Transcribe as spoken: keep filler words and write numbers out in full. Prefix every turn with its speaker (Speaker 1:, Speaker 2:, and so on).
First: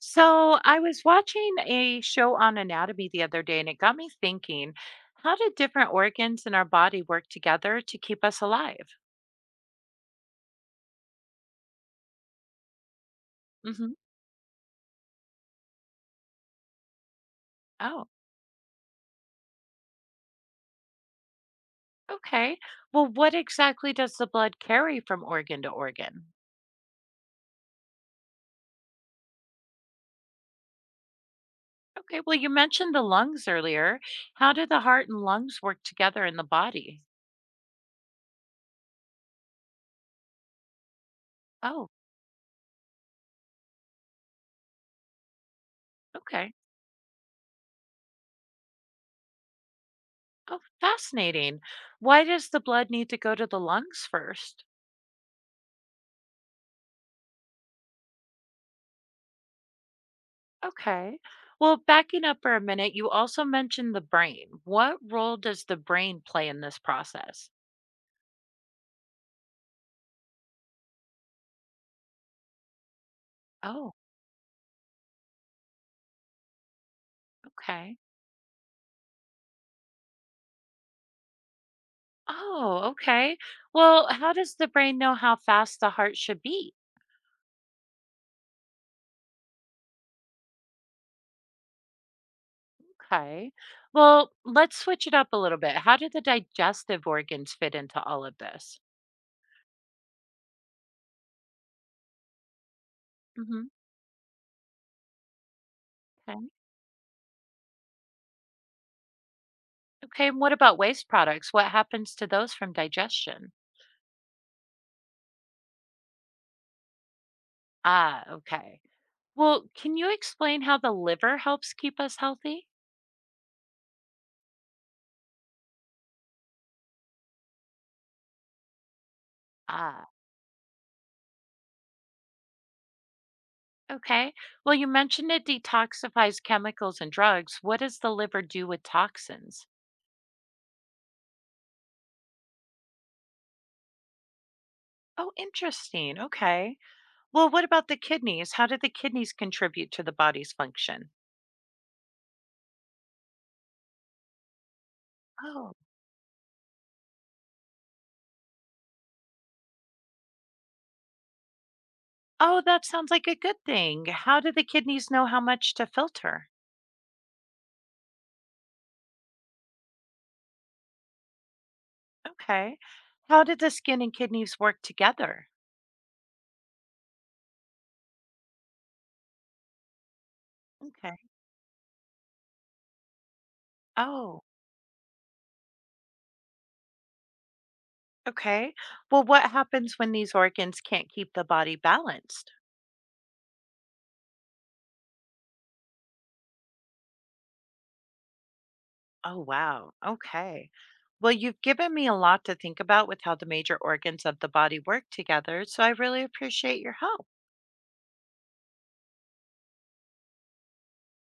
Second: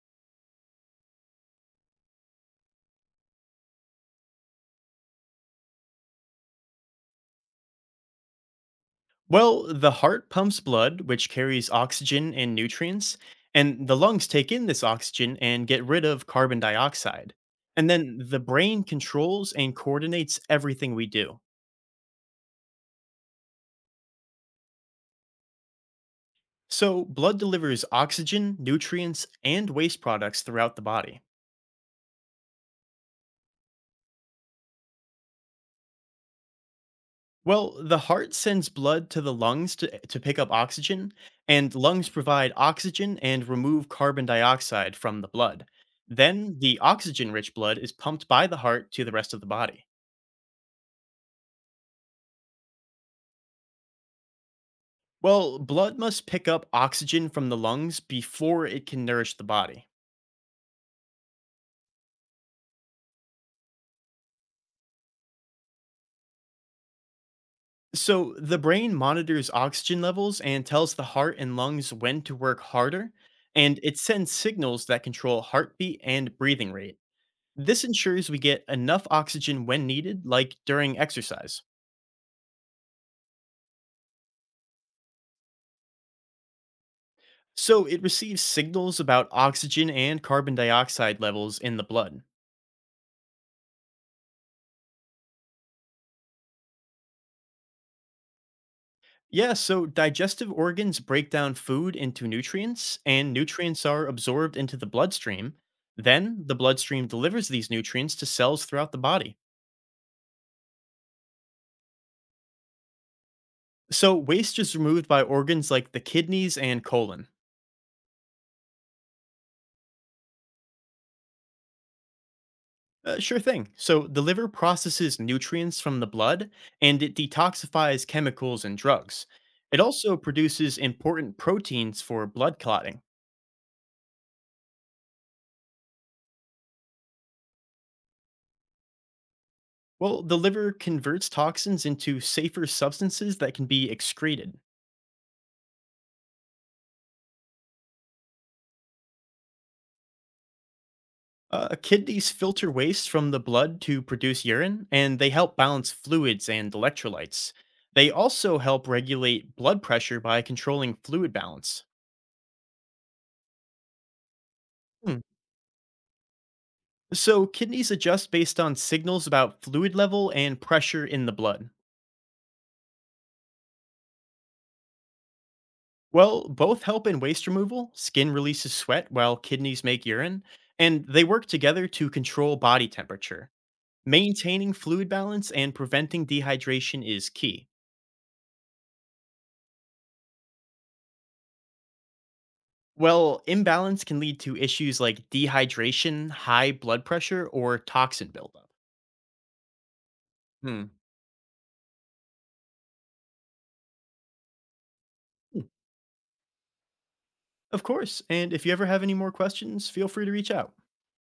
Speaker 1: So I was watching a show on anatomy the other day and it got me thinking, how do different organs in our body work together to keep us alive?
Speaker 2: Well, the heart pumps blood, which carries oxygen and nutrients, and
Speaker 1: Hmm.
Speaker 2: the lungs take in this oxygen and get rid of carbon dioxide. And
Speaker 1: Oh,
Speaker 2: then the brain controls and coordinates everything we do.
Speaker 1: okay. Well, what exactly does the blood carry from organ to organ?
Speaker 2: So, blood delivers oxygen, nutrients, and waste products throughout the body.
Speaker 1: Okay, well, you mentioned the lungs earlier. How do the heart and lungs work together in the body?
Speaker 2: Well, the heart sends blood to the lungs to, to pick up oxygen, and
Speaker 1: Oh,
Speaker 2: lungs provide oxygen and remove carbon dioxide from the blood.
Speaker 1: okay.
Speaker 2: Then, the oxygen rich blood is pumped by the heart to the rest of the body.
Speaker 1: Oh, fascinating. Why does the blood need to go to the lungs first?
Speaker 2: Well, blood must pick up oxygen from the lungs before it can nourish the body.
Speaker 1: Okay. Well, backing up for a minute, you also mentioned the brain. What role does the brain play in this process?
Speaker 2: So the brain monitors oxygen levels and tells the heart and lungs when to work harder, and
Speaker 1: Oh,
Speaker 2: it sends signals that control heartbeat and breathing rate. This
Speaker 1: okay.
Speaker 2: ensures we get enough oxygen when needed, like during exercise.
Speaker 1: Oh, okay. Well, how does the brain know how fast the heart should beat?
Speaker 2: So it receives signals about oxygen and carbon dioxide levels in the blood.
Speaker 1: Okay. Well, let's switch it up a little bit. How do the digestive organs fit into all of this?
Speaker 2: Yeah, so digestive organs break down food into nutrients, and
Speaker 1: Hmm.
Speaker 2: nutrients are absorbed into the bloodstream. Then
Speaker 1: Okay.
Speaker 2: the bloodstream delivers these nutrients to cells throughout the body.
Speaker 1: Okay. And what about waste products? What happens to those from digestion?
Speaker 2: So waste is removed by organs like the kidneys and colon.
Speaker 1: Ah, okay. Well, can you explain how the liver helps keep us healthy?
Speaker 2: Uh, sure thing. So the liver processes nutrients from the blood and it detoxifies chemicals and drugs. It
Speaker 1: Ah.
Speaker 2: also produces important proteins for blood clotting.
Speaker 1: Okay. Well, you mentioned it detoxifies chemicals and drugs. What does the liver do with toxins?
Speaker 2: Well, the liver converts toxins into safer substances that can be excreted.
Speaker 1: Oh, interesting. Okay. Well, what about the kidneys? How do the kidneys contribute to the body's function?
Speaker 2: Uh, kidneys filter waste from the blood to produce urine, and they help
Speaker 1: Oh.
Speaker 2: balance fluids and electrolytes. They also help regulate blood pressure by controlling fluid balance.
Speaker 1: Oh, that sounds like a good thing. How do the kidneys
Speaker 2: Hmm.
Speaker 1: know how much to filter?
Speaker 2: So, kidneys adjust based on signals about fluid level and pressure in the blood.
Speaker 1: Okay. How do the skin and kidneys work together?
Speaker 2: Well, both help in waste removal, skin releases sweat while kidneys make urine, and
Speaker 1: Okay.
Speaker 2: they work together to control body temperature.
Speaker 1: Oh,
Speaker 2: Maintaining fluid balance and preventing dehydration is key.
Speaker 1: okay. Well, what happens when these organs can't keep the body balanced?
Speaker 2: Well, imbalance can lead to issues like dehydration, high blood pressure, or toxin buildup.
Speaker 1: Oh, wow. Okay.
Speaker 2: Hmm.
Speaker 1: Well, you've given me a lot to think about with how the major organs of the body work together,
Speaker 2: Hmm,
Speaker 1: so I really appreciate your help.
Speaker 2: Of course. And if you ever have any more questions, feel free to reach out.